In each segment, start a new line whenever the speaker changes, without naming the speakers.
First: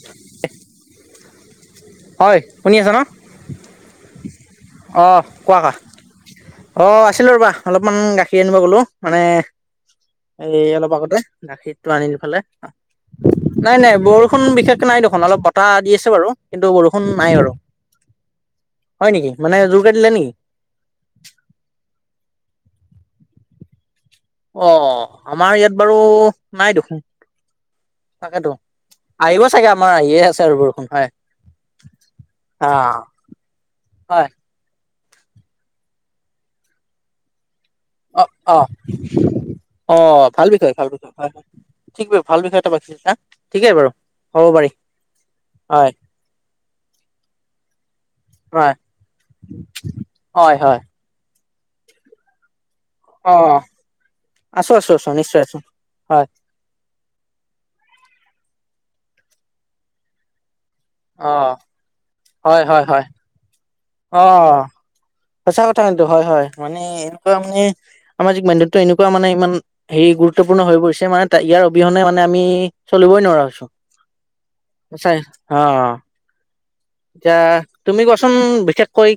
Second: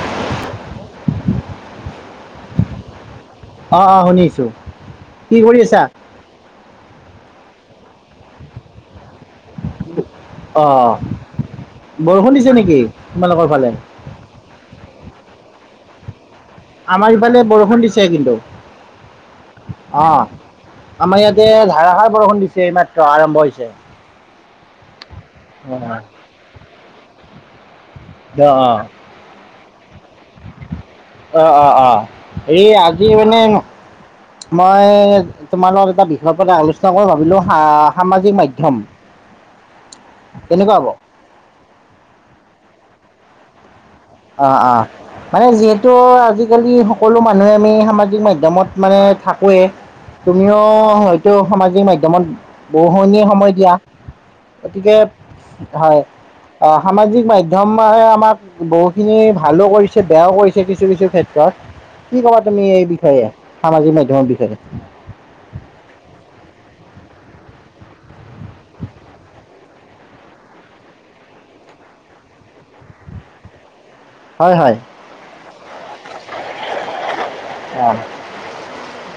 চিচ টেক। হয় শুনি আছ ন?
অ অ শুনিছো
অ
কি কৰি
কোৱা কা
আছা
অ' আছিলো ৰবা। অলপমান গাখীৰ আনিব গলো মানে,
অ
এই অলপ আগতে গাখীৰটো
বৰষুণ
আনিলোফালে।
দিছে নেকি তোমালোকৰ ফালে
নাই নাই বৰষুণ বিশেষকে নাই দেখোন অলপ বতাহ দি আছে বাৰু। কিন্তু বৰষুণ
আমাৰ
নাই
ইফালে
বাৰু
বৰষুণ দিছে কিন্তু।
হয় নেকি মানে জোৰকে দিলে নেকি
অঁ! আমাৰ ইয়াতে ধাৰাসাৰ বৰষুণ দিছে এইমাত্ৰ আৰম্ভ হৈছে।
অঁ আমাৰ ইয়াত বাৰু নাই দেখোন।
য়
তাকেতো
অঁ!
আহিব চাগে আমাৰ আহিয়ে আছে আৰু বৰষুণ হয়
অ অ অ এই
আহ
আজি মানে
হয়
মই তোমাৰ লগত এটা বিষয়ৰ পৰা আলোচনা কৰ ভাবিলো। আ সামাজিক মাধ্যম।
অ ভাল বিষয়
কেনেকুৱা হ'ব
ভাল বিষয় হয় হ ঠিকবেই‌ ভাল বিষয় এটা বাচিছা ঠিকেই বাৰু। হ'ব
অ!
পাৰি
অ! মানে
হয়
যিহেতু আজিকালি সকলো মানুহে আমি সামাজিক মাধ্যমত
হয়
মানে থাকোৱেই।
হয়
তুমিও
হয়
হয়তো সামাজিক মাধ্যমত বহুনি সময়
অঁ
দিয়া।
আছো আছো
গতিকে
আছো নিশ্চয় আছো
হয় আহ সামাজিক মাধ্যমে আমাক বহু খিনি ভালো কৰিছে বেয়াও কৰিছে। কিছু কিছু
অ',
ক্ষেত্ৰত কি ক'বা তুমি এই বিষয়ে, সামাজিক মাধ্যমৰ বিষয়ে
অঁ সঁচা কথা কিন্তু হয় হয়। মানে এনেকুৱা মানে সামাজিক মাধ্যতো এনেকুৱা মানে ইমান হেৰি গুৰুত্বপূৰ্ণ হৈ পৰিছে মানে তাইগে। ইয়াৰ অবিহনে মানে আমি চলিবই নোৱাৰা হৈছোঁ।
হয় হয়
হচাই, অ। এতিয়া
অ
তুমি কোৱাচোন বিশেষকৈ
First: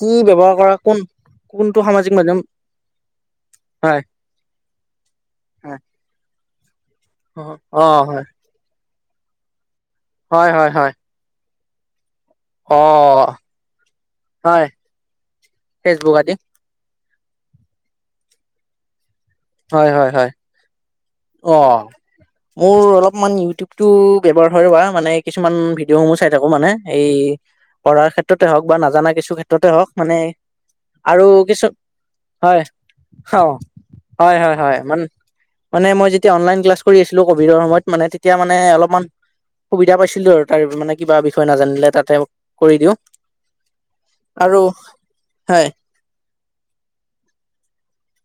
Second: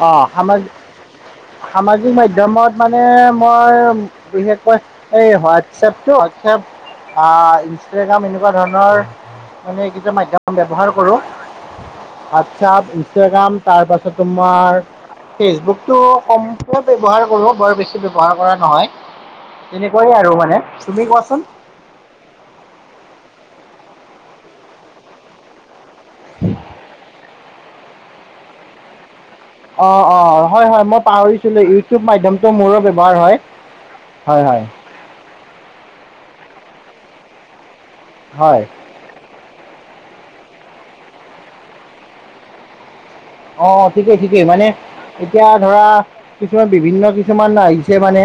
কো
অ সামা
ব্যৱহাৰ কৰা কোন কোনটো
সামাজিক
মাধ্যম
মাধ্যমত মানে মই
হয়,
বিশেষকৈ এই হোৱাত
হয়,
এপ টো হোৱাটপ অ ইনষ্টাগ্ৰাম এনেকুৱা ধৰণৰ। মানে এইকেইটা
হয়,
মাধ্যম
হয়, হয়,
ব্যৱহাৰ কৰোঁ। হোৱাটছপ
অ',
ইনষ্টাগ্ৰাম তাৰ পাছত
হয়,
তোমাৰ ফেচবুকতো
ফেচবুক আদি
কম। ব্যৱহাৰ কৰো বৰ বেছি ব্যৱহাৰ কৰা নহয়।
হয়
তেনেকুৱাই
হয় হয়
আৰু মানে তুমি কোৱাচোন
অ মোৰ অলপমান। ইউটিউব টো ব্যৱহাৰ হয় বা মানে কিছুমান ভিডিঅ' সমূহ চাই থাকো মানে এই। পঢ়াৰ ক্ষেত্ৰতে হওক নাজানা কিছু ক্ষেত্ৰত। ক্ষেত্ৰত হওঁক
অঁ
মানে
অঁ হয় হয় মই
আৰু
পাহৰিছিলোঁ
কিছু
ইউটিউব মাধ্যমটো
হয়
মোৰো ব্যৱহাৰ হয়
খাওঁ। হয় হয় হয় মান মানে মই যেতিয়া অনলাইন ক্লাছ কৰি আছিলোঁ ক'ভিডৰ সময়ত। মানে তেতিয়া মানে
হয়
অলপমান সুবিধা পাইছো। সুধিছিলোঁ আৰু তাৰ মানে কিবা বিষয় নাজানিলে তাতে কৰি দিওঁ।
অ ঠিকেই ঠিকেই
আৰু
মানে এতিয়া
হয়
ধৰা কিছুমান বিভিন্ন কিছুমান আহিছে। আহিছে মানে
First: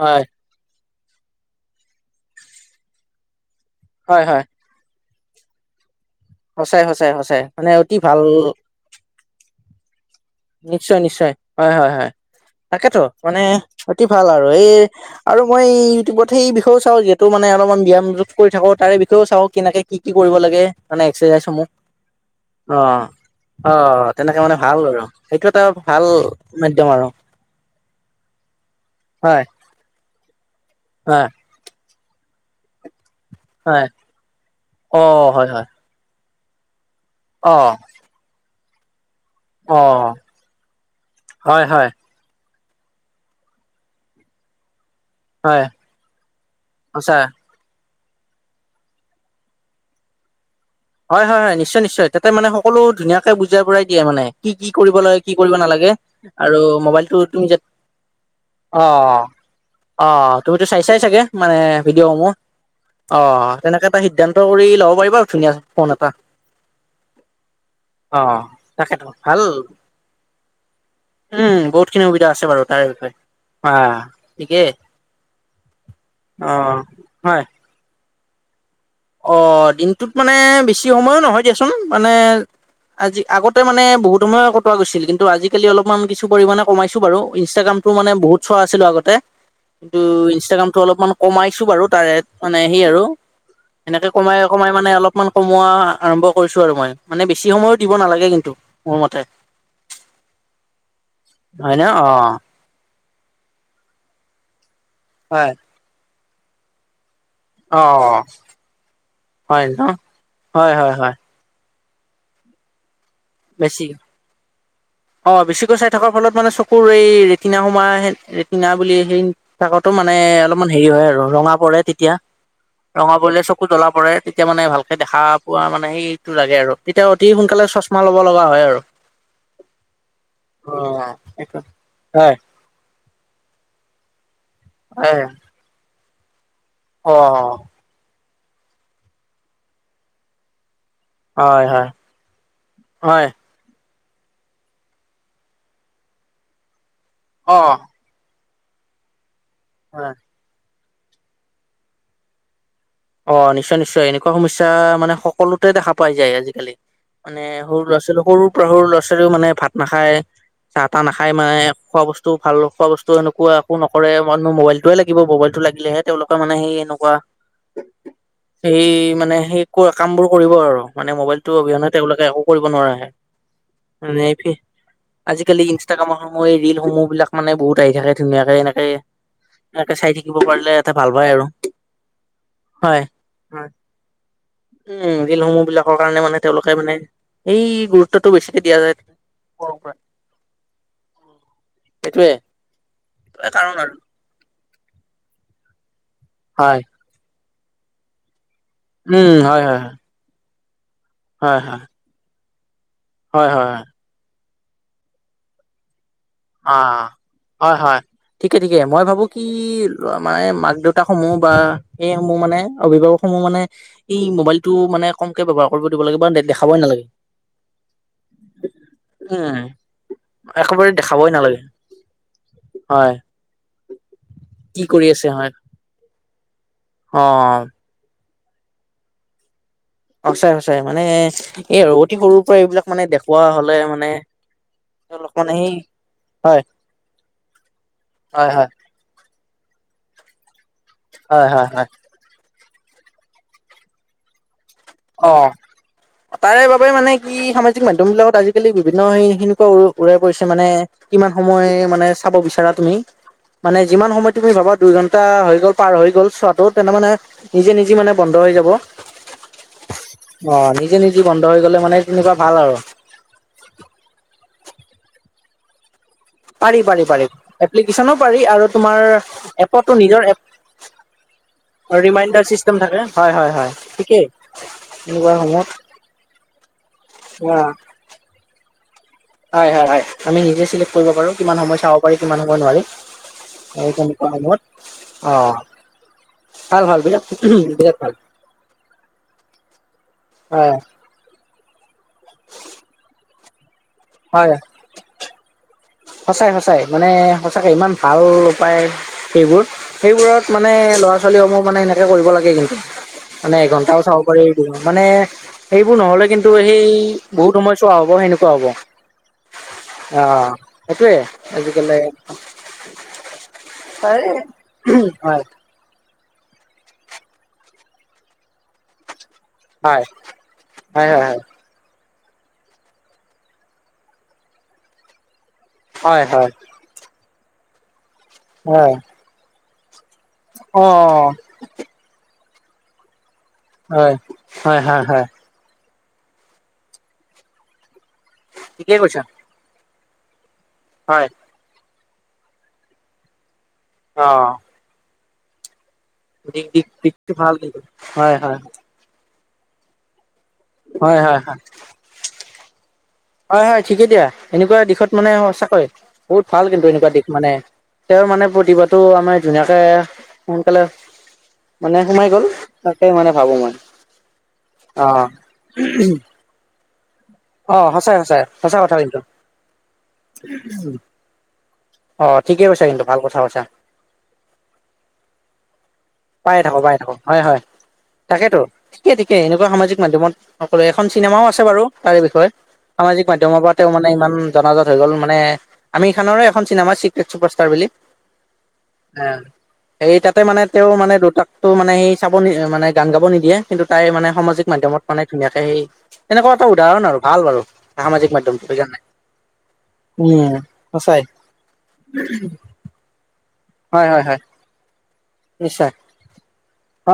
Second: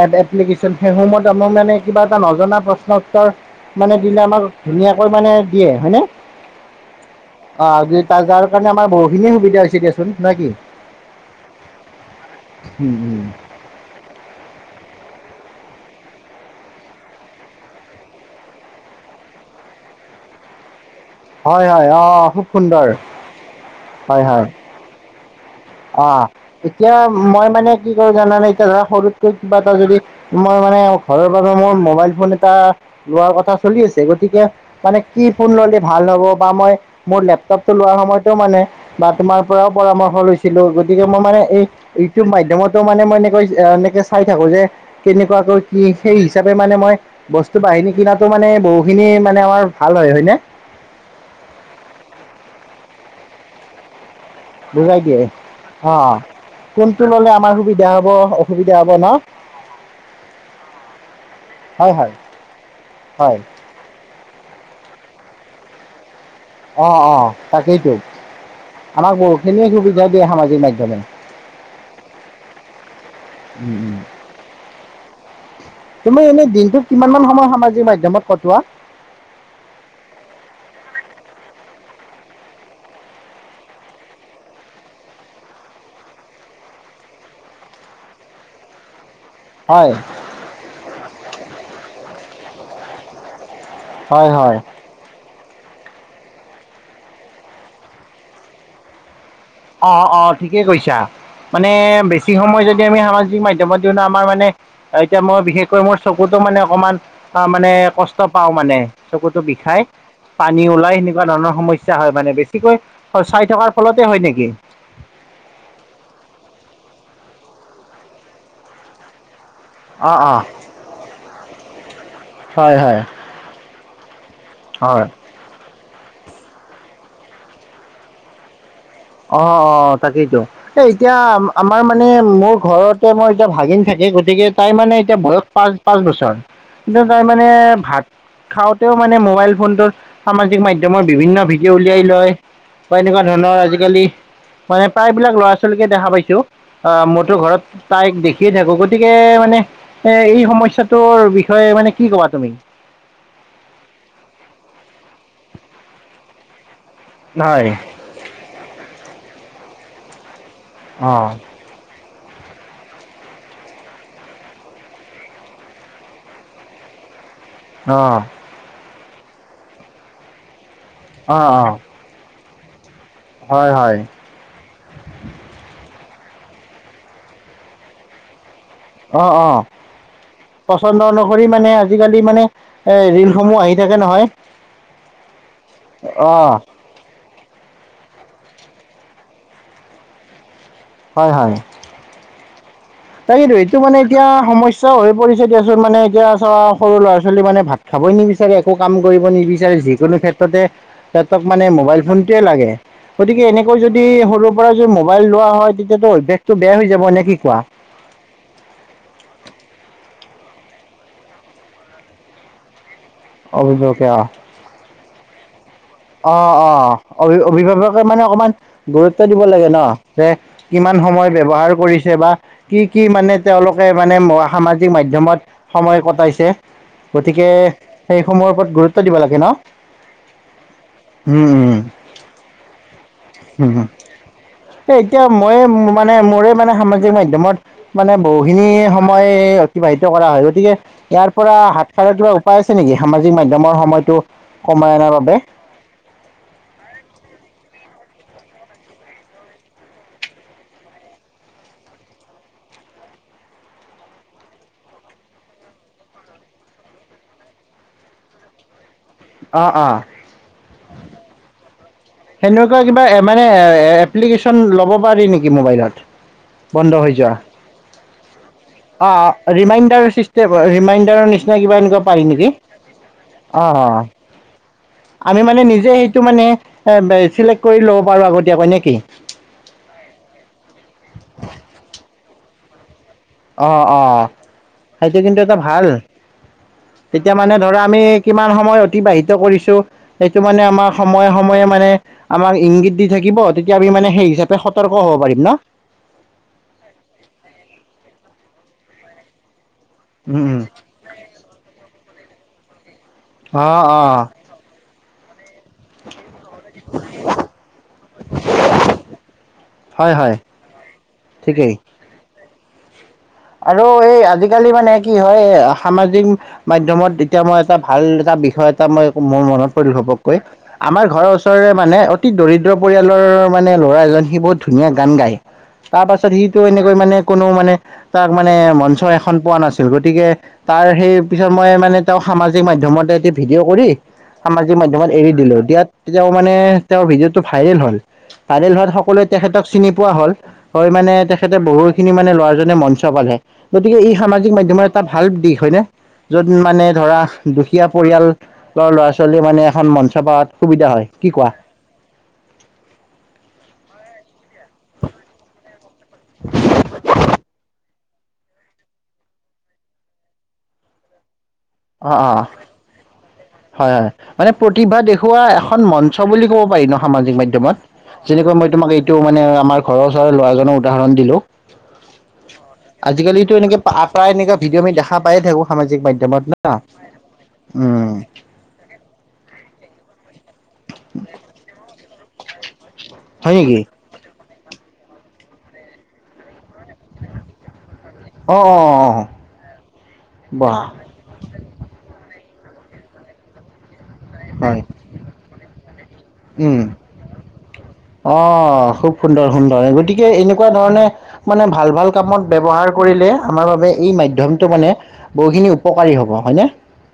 হয়
এপ্লিকেশ্যন সেইসমূহত আমাক মানে কিবা এটা নজনা প্ৰশ্ন উওৰ। মানে দিলে
হয়
আমাক
হয়
ধুনীয়াকৈ মানে দিয়ে হয় নে।
সঁচাই সঁচাই সঁচাই মানে
অহ
অতি ভাল
তাৰ যাৰ কাৰণে আমাৰ বহুতখিনিয়ে সুবিধা হৈছে দিয়া
নিশ্চয় নিশ্চয় হয় হয় হয়
উম
তাকেতো
উম
মানে অতি ভাল আৰু এই। আৰু মই ইউটিউবত সেই বিষয়েও চাওঁ যিহেতু মানে অলপমান ব্যায়ামযোগ কৰি থাকো তাৰে বিষয়ও চাওঁ কেনেকে কি কি কৰিব লাগে। মানে এক্সাইজ
হয়
সমূহ
হয় অঁ খুব সুন্দৰ
অহ অহ
হয়
তেনেকে
হয়
মানে ভাল আৰু সেইটো এটা ভাল
অ
মাধ্যম
এতিয়া
আৰু
মই মানে কি কৰো জানানে এতিয়া ধৰা সৰুতকৈ
হয়
কিবা এটা যদি মই মানে
হয়
ঘৰৰ বাবে মোৰ মোবাইল ফোন এটা। লোৱাৰ কথা চলি
হয়
আছে গতিকে মানে
অ
কি
হয়
ফোন
হয়
ললে ভাল হ'ব বা মই মোৰ
অ
লেপটপটো লোৱাৰ সময়তো মানে বা তোমাৰ পৰাও
অ
পৰামৰ্শ লৈছো লৈছিলো গতিকে মই মানে এই
হয় হয়
ইউটিউব মাধ্যমতো মানে মই এনেকৈ এনেকে চাই থাকো যে কেনেকুৱাকৈ
হয়
কি সেই হিচাপে মানে মই
সঁচা
বস্তু বাহিনী কিনাতো মানে বহুখিনি মানে আমাৰ ভাল হয়। হয় নে?
হয় হয় হয় নিশ্চয় নিশ্চয় তাতে মানে সকলো ধুনীয়াকে বুজাই পৰাই দিয়ে মানে। কি কি কৰিব
বুজাই দিয়ে
লাগে কি কৰিব নালাগে
অ
আৰু
কোনটো
মোবাইলটো
ল'লে
তুমি
আমাৰ
যে
সুবিধা হ'ব অসুবিধা হ'ব ন
অহ। অ তুমিতো চাই চাই চাগে? মানে
হয় হয়
ভিডিঅ'সমূহ। অ
হয়
তেনেকে এটা সিদ্ধান্ত কৰি ল'ব পাৰিবা আৰু ধুনীয়া ফোন এটা।
অ অ তাকেইতো
অ তাকেতো।
আমাক
ভাল
বহুতখিনিয়ে সুবিধা দিয়ে সামাজিক মাধ্যমে।
উম বহুত খিনি সুবিধা আছে বাৰু তাৰ বিষয়ে
উম উম।
অহ থিকেই।
তুমি এনে দিনটোক কিমানমান
হয়।
সময় সামাজিক মাধ্যমত কটোৱা?
অ দিনটোত মানে বেছি সময়ো নহয় দিয়াচোন, মানে আজি আগতে মানে বহুত সময় কটোৱা গৈছিল, কিন্তু আজালি অলপমান কিছু পৰিমানে কমাইছো বাৰু। ইনষ্টগ্ৰম টো মানে বহুত চোৱা আছিলো আগতে।
হয়
কিন্তু ইনষ্টাগ্ৰামতটো অলপমান কমাইছো বাৰু তাৰে মানে সেই আৰু এনেকে
হয়
কমাই
হয়।
কমাই মানে অলপমান কমোৱা আৰম্ভ কৰিছো আৰু মই, মানে বেছি সময়ো দিব নালাগে কিন্তু মোৰ মতে।
অহ অহ ঠিকে কৈছা, মানে
হয় ন অ
বেছি সময় যদি আমি সামাজিক সামাজিক মাধ্যমত দি, আমাৰ মানে এতিয়া মই
হয়
বিশেষকৈ মোৰ চকুতো মানে অকণমান তাৰ মানে
অ
কষ্ট পাওঁ মানে। চকুটো
হয়
বিষাই
ন
পানী
হয় হয়
ওলাই
হয়
সেনেকুৱা ধৰণৰ সমস্যা সমস্যা হয় মানে বেছিকৈ চাই থকাৰ
বেছি
ফলতে হয় নেকি?
অ বেছিকৈ চাই থকাৰ ফলত মানে চকুৰ এই ৰেটিনা সোমাই আহে ৰেটিনা বুলি সেই চকুতো মানে
অঁ অঁ
অলপমান হেৰি হয় আৰু ৰঙা পৰে তেতিয়া।
হয় হয়।
ৰঙা পৰিলে চকু জ্বলা পৰে তেতিয়া মানে ভালকে
হয়।
দেখা পোৱা মানে সেই টো লাগে আৰু তেতিয়া অতি সোনকালে চচমা লব লগা হয় আৰু।
অ অ তাকেইতো
অ
এই এতিয়া আমাৰ মানে
হয়
মোৰ ঘৰত মই এতিয়া ভাগিন থাকে গতিকে তাই মানে এতিয়া
হয়
বয়স পাঁচ পাঁচ বছৰ কিন্তু
অ
তাৰ মানে
হয়
ভাত খাওতেওঁ মানে মোবাইল ফোনটোৰ সামাজিক মাধ্যমৰ মই বিভিন্ন ভিডিঅ'
হয়
উলিয়াই লয় বা এনেকুৱা
হয়
ধৰণৰ আজি আজিকালি মানে প্ৰায়বিলাক ল'ৰা ছোৱালীকে দেখা পাইছোঁ আহ মোৰতো
অ
ঘৰত তাইক দেখি শিকিয়েই থাকো গতিকে মানে
হয়
এ এই সমস্যাৰ বিষয়ে মানে কি কবা তুমি?
অঁ নিশ্চয় নিশ্চয় এনেকুৱা সমস্যা মানে সকলোতে দেখা পাই যায় আজিকালি। মানে
হয়
সৰু ল'ৰা ছোৱালী সৰুৰ পৰা সৰু ল'ৰা ছোৱালীও মানে ভাত নাখায় চাহ তাহ
অঁ
নাখাই মানে খোৱা বস্তু বু ভাল খোৱা বস্তু এনেকুৱা একো নকৰে মানুহ মোবাইলটোৱে লাগিব মোবাইলতটো লাগিলেহে তেওঁলোকে মানে সেই এনেকুৱা
অঁ।
স মানে সেই ক কাম বোৰ কৰিব আৰু মানে
অঁ
মোবাইলতটো
অঁ
অবিহনে তেওঁলোকে একো কৰিব নোৱাৰা হে।
হয় হয়
নে আজিকালি সমূহ এই ৰিল সমূহ বিলাক মানে বহুত আহি থাকে ধুনীয়াকে এনে
অঁ অঁ
এটা
পচন্দ
ভাল পায় আৰু
অনুসৰি মানে আজিকালি মানে এ
হয়। অ
ৰিলসমূহ আহি থাকে নহয়।
উম ৰিলসমূহ বিলাকৰ কাৰণে মানে
অ'
তেওঁলোকে মানে এই গুৰুত্বটো বেছিকে দিয়া যায়।
হয় হয়।
সেইটোৱে
তাকেই
কাৰণ
এইটো
আৰু
মানে এতিয়া সমস্যা হৈ পৰিছে দিয়াচোন মানে এতিয়া চোৱা
হয়
সৰু ল'ৰা ছোৱালী মানে ভাত খাবই নিবিচাৰে একো কাম কৰিব
উম হয়
নিবিচাৰে,
হয়
যিকোনো ক্ষেত্ৰতে তিহতক
হয়
মানে মোবাইল ফোন লাগে গতিকে
হয় হয় হয় হয়
এনেকৈ যদি সৰুৰ পৰা যদি মোবাইল লোৱা হয় তেতিয়াটো বেশতটো
অ
বেয়া হৈ যাব নে কি কোৱা?
হয় হয় ঠিকে ঠিকে মই ভাবো কি মানে মাক দেউতাক সমূহ বা সেই সমূহ মানে অভিভাৱক সমূহ মানে
অভিভাৱকে
এই
অ'
মোবাইলতটো মানে কমকে ব্যৱহাৰ কৰিব দিব লাগে বা
অ অ
দেখাবই নালাগে
অভি অভিভাৱকে মানে অকমান গুৰুত্ব দিব
উম
লাগে ন যে
একেবাৰে
কিমান
দেখাবই
সময়
নালাগে
ব্যৱহাৰ কৰিছে বা কি কি
হয়
মানে তেওঁলোকে মানে
কি
সামাজিক
কৰি আছে
মাধ্যমত
হয়
সময় কটাইছে
অ
গতিকে সেইসমূহৰ ওপৰত গুৰুত্ব দিব লাগে ন।
সঁচাই সঁচাই মানে
উম উম
এই অতি সৰুৰ পৰা এইবিলাক মানে দেখুওৱা হ'লে মানে
এ এতিয়া
তেওঁলোক মানে
মই
সেই
মানে মোৰে
হয়
মানে সামাজিক মাধ্যমত মানে
হয়
বহুখিনি
হয়
সময়। অতিবাহিত কৰা হয় গতিকে ইয়াৰ
হয়
পৰা
হয় হয়
হাতসাৰৰ কিবা উপায় আছে নেকি সামাজিক মাধ্যমৰ সময়তো। কমাই অনাৰ
অ
বাবে।
তাৰে বাবে মানে কি সামাজিক মাধ্যম বিলাকত আজিকালি বিভিন্ন সেই সেনেকুৱা উৰাই পৰিছে মানে। কিমান সময় মানে চাব বিচাৰা তুমি? মানে যিমান সময় তুমি ভাবা দুই ঘন্টা হৈ গ'ল পাৰ হৈ গ'ল চোৱাটো তেনে মানে নিজে নিজে মানে বন্ধ হৈ যাব
অ অ
অ নিজে নিজে বন্ধ হৈ গ'লে মানে তেনেকুৱা ভাল আৰু
সেনেকুৱা কিবা মানে এপ্লিকেশ্যন ল'ব পাৰি নেকি মোবাইলত।
পাৰি
বন্ধ
পাৰি
হৈ
পাৰি
যোৱা
এপ্লিকেশ্যনো পাৰি আৰু তোমাৰ
অ
এপতো
ৰিমাইডাৰ
নিজৰ এপ
চিচতেম হয় ৰিমাইডাৰ নিচিনা। কিবা এনেকুৱা পাৰি
ৰিমাইণ্ডাৰ
নেকি
চিষ্টেম থাকে হয় হয়
অ
হয় ঠিকেই এনেকুৱা
আমি মানে
সময়ত
নিজে সেইটো মানে এ চিলেক্ট কৰি ল'ব পাৰোঁ আগতীয়াকৈ নেকি?
হয় হয় আমি নিজেই চিলেক্ট কৰিব পাৰোঁ কিমান সময় চাব পাৰি কিমান সময় চাব নোৱাৰি।
অ
এই
অ
তেনেকুৱা সময়ত
সেইটো
অ
কিন্তু এটা ভাল
ভাল ভাল বিৰাট
তেতিয়া মানে ধৰা
বিৰাট
আমি
ভাল
কিমান সময় অতিবাহিত কৰিছোঁ সেইটো মানে আমাৰ সময়ে সময়ে- মানে আমাক ইংগিত দি থাকিব তেতিয়া আমি মানে সেই
হয়
হিচাপে
হয়
সতৰ্ক হ'ব পাৰিম ন।
সঁচাই সঁচাই মানে সঁচাকে ইমান ভাল উপায় সেইবোৰ। সেইবোৰত মানে ল'ৰা ছোৱালীসমূহ মানে এনেকে কৰিব লাগে কিন্তু। মানে
অঁ
এঘণ্টাও চাব
অঁ
পাৰি দিব মানে সেইবোৰ নহ'লে কিন্তু সেই বহুত সময় চোৱা হ'ব সেনেকুৱা হ'ব।
হয়
অ
হয়
সেইটোৱে
ঠিকেই
আজিকালি।
আৰু এই
পাৰে
আজিকালি মানে কি হয় সামাজিক মাধ্যমত তেতিয়া মই এটা ভাল এটা বিষয় এটা মই মোৰ মনত পৰি
হয়
হৱকৈ আমাৰ
হয়
ঘৰৰ
হয়
ওচৰৰে মানে অতি দৰিদ্ৰ পৰিয়ালৰ মানে ল'ৰা এজন সি বহুত ধুনীয়া গান গায়। তাৰ
হয় হয়
পাছত
হয়
সিটো এনেকৈ মানে কোনো মানে তাক মানে
হয়
মঞ্চ এখন পোৱা নাছিল গৈ। গতিকে
অ
তাৰ সেই পিছত মই মানে তেওঁ সামাজিক মাধ্যমতে ভিডিঅ' কৰি
হয় হয়
সামাজিক
হয়
মাধ্যমত
হয়
এৰি দিলোঁ। দিয়াত তে মানে তেওঁৰ ভিডিঅ'টো ভাইৰেল হ'ল। ভাইৰেল হোৱাত
ঠিকেই কৈছা
সকলোৱে তেখেতক চিনি পোৱা হ'ল। হয় মানে তেখেতে বহুতখিনি মানে ল'ৰাজনে মঞ্চ চাবলে গতিকে ই
অ
সামাজিক মমাধ্যম ৰ এটা ভাল দিশ হয়নে? য'ত মানে ধৰা
দিশটো ভাল কিন্তু
দুখীয়া
হয় হয়
পৰিয়ালৰ ল'ৰা-ছোৱালী মানে এখন মঞ্চ পাত সুবিধা হয়। কি কোৱা?
হয়, হয় ঠিকেই দিয়া এনেকুৱা দিশত মানে সঁচাকৈ বহুত ভাল কিন্তু এনেকুৱা দিশ মানে তেওঁৰ মানে প্ৰতিভাটো আমাৰ ধুনীয়াকে সোনকালে মানে
অ,
সোমাই
অ,
গ'ল তাকে মানে ভাবো মই
হয়, হয় মানে প্ৰতিভা
অ
দেখুওৱা এখন মঞ্চ বুলি ক'ব পাৰি নহ। সামাজিক মাধ্যমত
অ সঁচাই সঁচাই
যেনেকৈ মই
সঁচা
তোমাক
কথা
এইটো
কিন্তু
মানে আমাৰ ঘৰৰ ওচৰ ল'ৰা জনৰ উদাহৰণ দিলোঁ।
অ ঠিকেই কৈছা কিন্তু ভাল কথা
আজিকালিতো
কৈছা
এনেকে প্ৰায় এনেকুৱা ভিডিঅ' আমি দেখা পায়ে থাকোঁ সামাজিক মাধ্যমত।
পাই
না।
থাকোঁ পাই থাকোঁ হয়, হয়
উম,
তাকেতো ঠিকে ঠিকে এনেকুৱা সামাজিক মাধ্যমত। সকলো এখন চিনেমাও আছে বাৰু তাৰে বিষয়ে সামাজিক
হয়
মাধ্যমৰ পৰা
নেকি?
তেওঁ মানে ইমান জনাজত হৈ গ'ল। মানে আমি খানৰে চিনেমা চিক্ৰেট চুপাৰষ্টাৰ বুলি
অ', অ', অ',
এই তাতে মানে
বাহ
তেওঁ মানে দুটাকটো মানে সেই চাব নি মানে গান গাব নিদিয়ে। কিন্তু, তাই মানে সামাজিক
হয়,
মমাধ্যমত মানে ধুনীয়াকে সেই এনেকুৱা এটা
উম।
উদাহৰণ আৰু ভাল বাৰু। সামাজিক
অ,
মাধ্যমটো সেইকাৰণে
খুব সুন্দৰ, সুন্দৰ। গতিকে,
উম
এনেকুৱা ধৰণে
সঁচাই
মানে ভাল ভাল কামত ব্যৱহাৰ কৰিলে আমাৰ বাবে
হয়
এই
হয় হয়
মাধ্যমটো মানে বহুখিনি
নিশ্চয়
উপকাৰী হ'ব। হয়নে?
অ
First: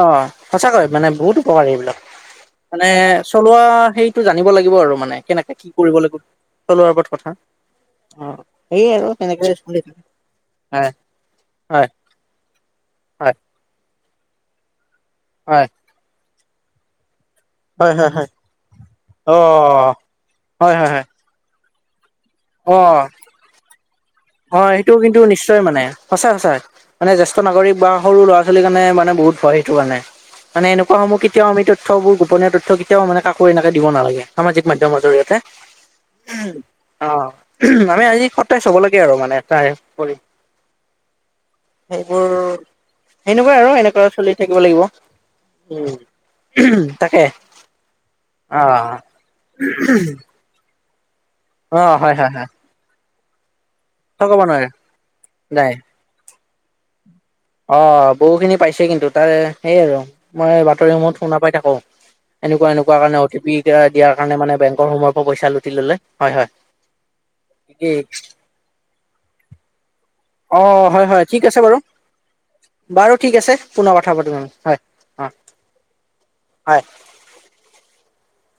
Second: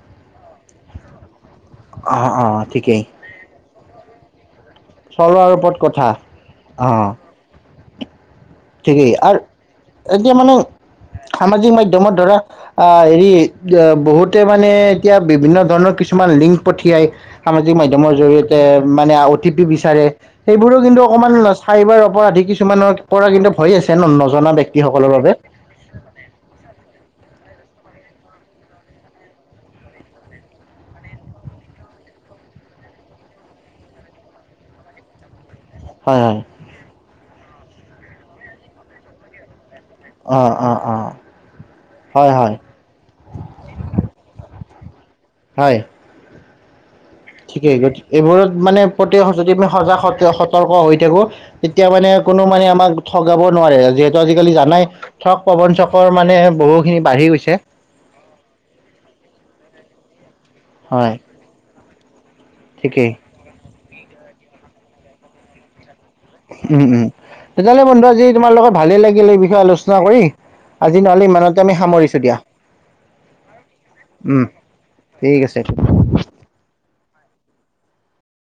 সঁচাকৈ মানে বহুত উপকাৰী এইবিলাক
অ', অ',
মানে
ঠিকেই
চলোৱা সেইটো জানো। জানিব লাগিব আৰু মানে
চলোৱাৰ
কেনেকে কি
ওপৰত
কৰিব
কথা
লাগিব চলোৱাৰ ওপৰত
অ',
কথা। অ, সেয়ে
ঠিকেই আৰু
তেনেকে চলি থাকে
এতিয়া মানে
হয়
সামাজিক
হয়
মাধ্যমত ধৰা হেৰি
হয়
বহুতে মানে এতিয়া বিভিন্ন
হয়
ধৰণৰ কিছুমান লিংক পঠিয়াই। সামাজিক
হয় হয়
মাধ্যমৰ
হয়
জৰি়য়তে মানে অ' টি পি বিচাৰে
হয়
সেইবোৰো
হয়
কিন্তু
হয়
অকমান চাইবাৰ পৰা আধিক কিছুমানৰ পৰা কিন্তু ভৰি আছে। ন নজনা
হয়, সেইটো
ব্যক্তিসকলৰ
কিন্তু
বাবে
নিশ্চয় মানে সঁচা, সঁচা মানে জেষ্ঠ নাগৰিক বা সৰু ল'ৰা-ছোৱালীৰ কাৰণে মানে বহুত ভয় সেইটো কাৰনে। মানে এনেকুৱা সমূহ কেতিয়াও আমি তথ্য গোপনীয় তথ্য কেতিয়াও মানে কাকো এনেকে দিব নালাগে সামাজিক মাধ্যমৰ জৰিয়তে।
হয় হয়।
অ, আমি আজি সতেজ হব লাগে আৰু মানে তাই।
অ, অ, অ। হয়,
সেইবোৰ
হয়,
সেনেকুৱাই আৰু এনেকুৱা চলি থাকিব লাগিব।
হয়,
উম। তাকে
ঠিকেই গ এইবোৰত
অ
মানে প্ৰতি যদি আমি সজাগ সতৰ্ক হৈ থাকো।
অ
তেতিয়া মানে
হয় হয়
কোনো
হয়
মানে আমাক ঠগাব নোৱাৰে। যিহেতু
ক'ব
আজিকালি
নোৱাৰে
জানাই থক
নাই
প্ৰবঞ্চকৰ মানে বহুখিনি বাঢ়ি গৈছে
অ, বহুখিনি পাইছে কিন্তু তাৰে সেইয় আৰু মই
হয়
বাতৰিসমূত শুনাাপাই থাকো। এনেকুৱা এনেকুৱা
ঠিকেই
কাৰণে অ ট পি দিয়াৰ কাৰণে মানে বেংকৰ সময়ৰ পৰা পইচাু লুটি ললে। হয় হয়।
উম, উম তেতিয়াহ'লে
ঠিকেই
বন্ধু আজি তোমাৰ লগত ভালে লাগিল এই বিষয়ে আলোচনা কৰি।
অ'
আজি
হয় হয়
নহ'লে
ঠিক আছে
ইমানতে
বাৰু
আমি সামৰিছো দিয়া।
বাৰু ঠিক আছে পুনৰ কথা পতিম
উম,
হয়, অ,
ঠিক আছে।
হয়। [inaudible]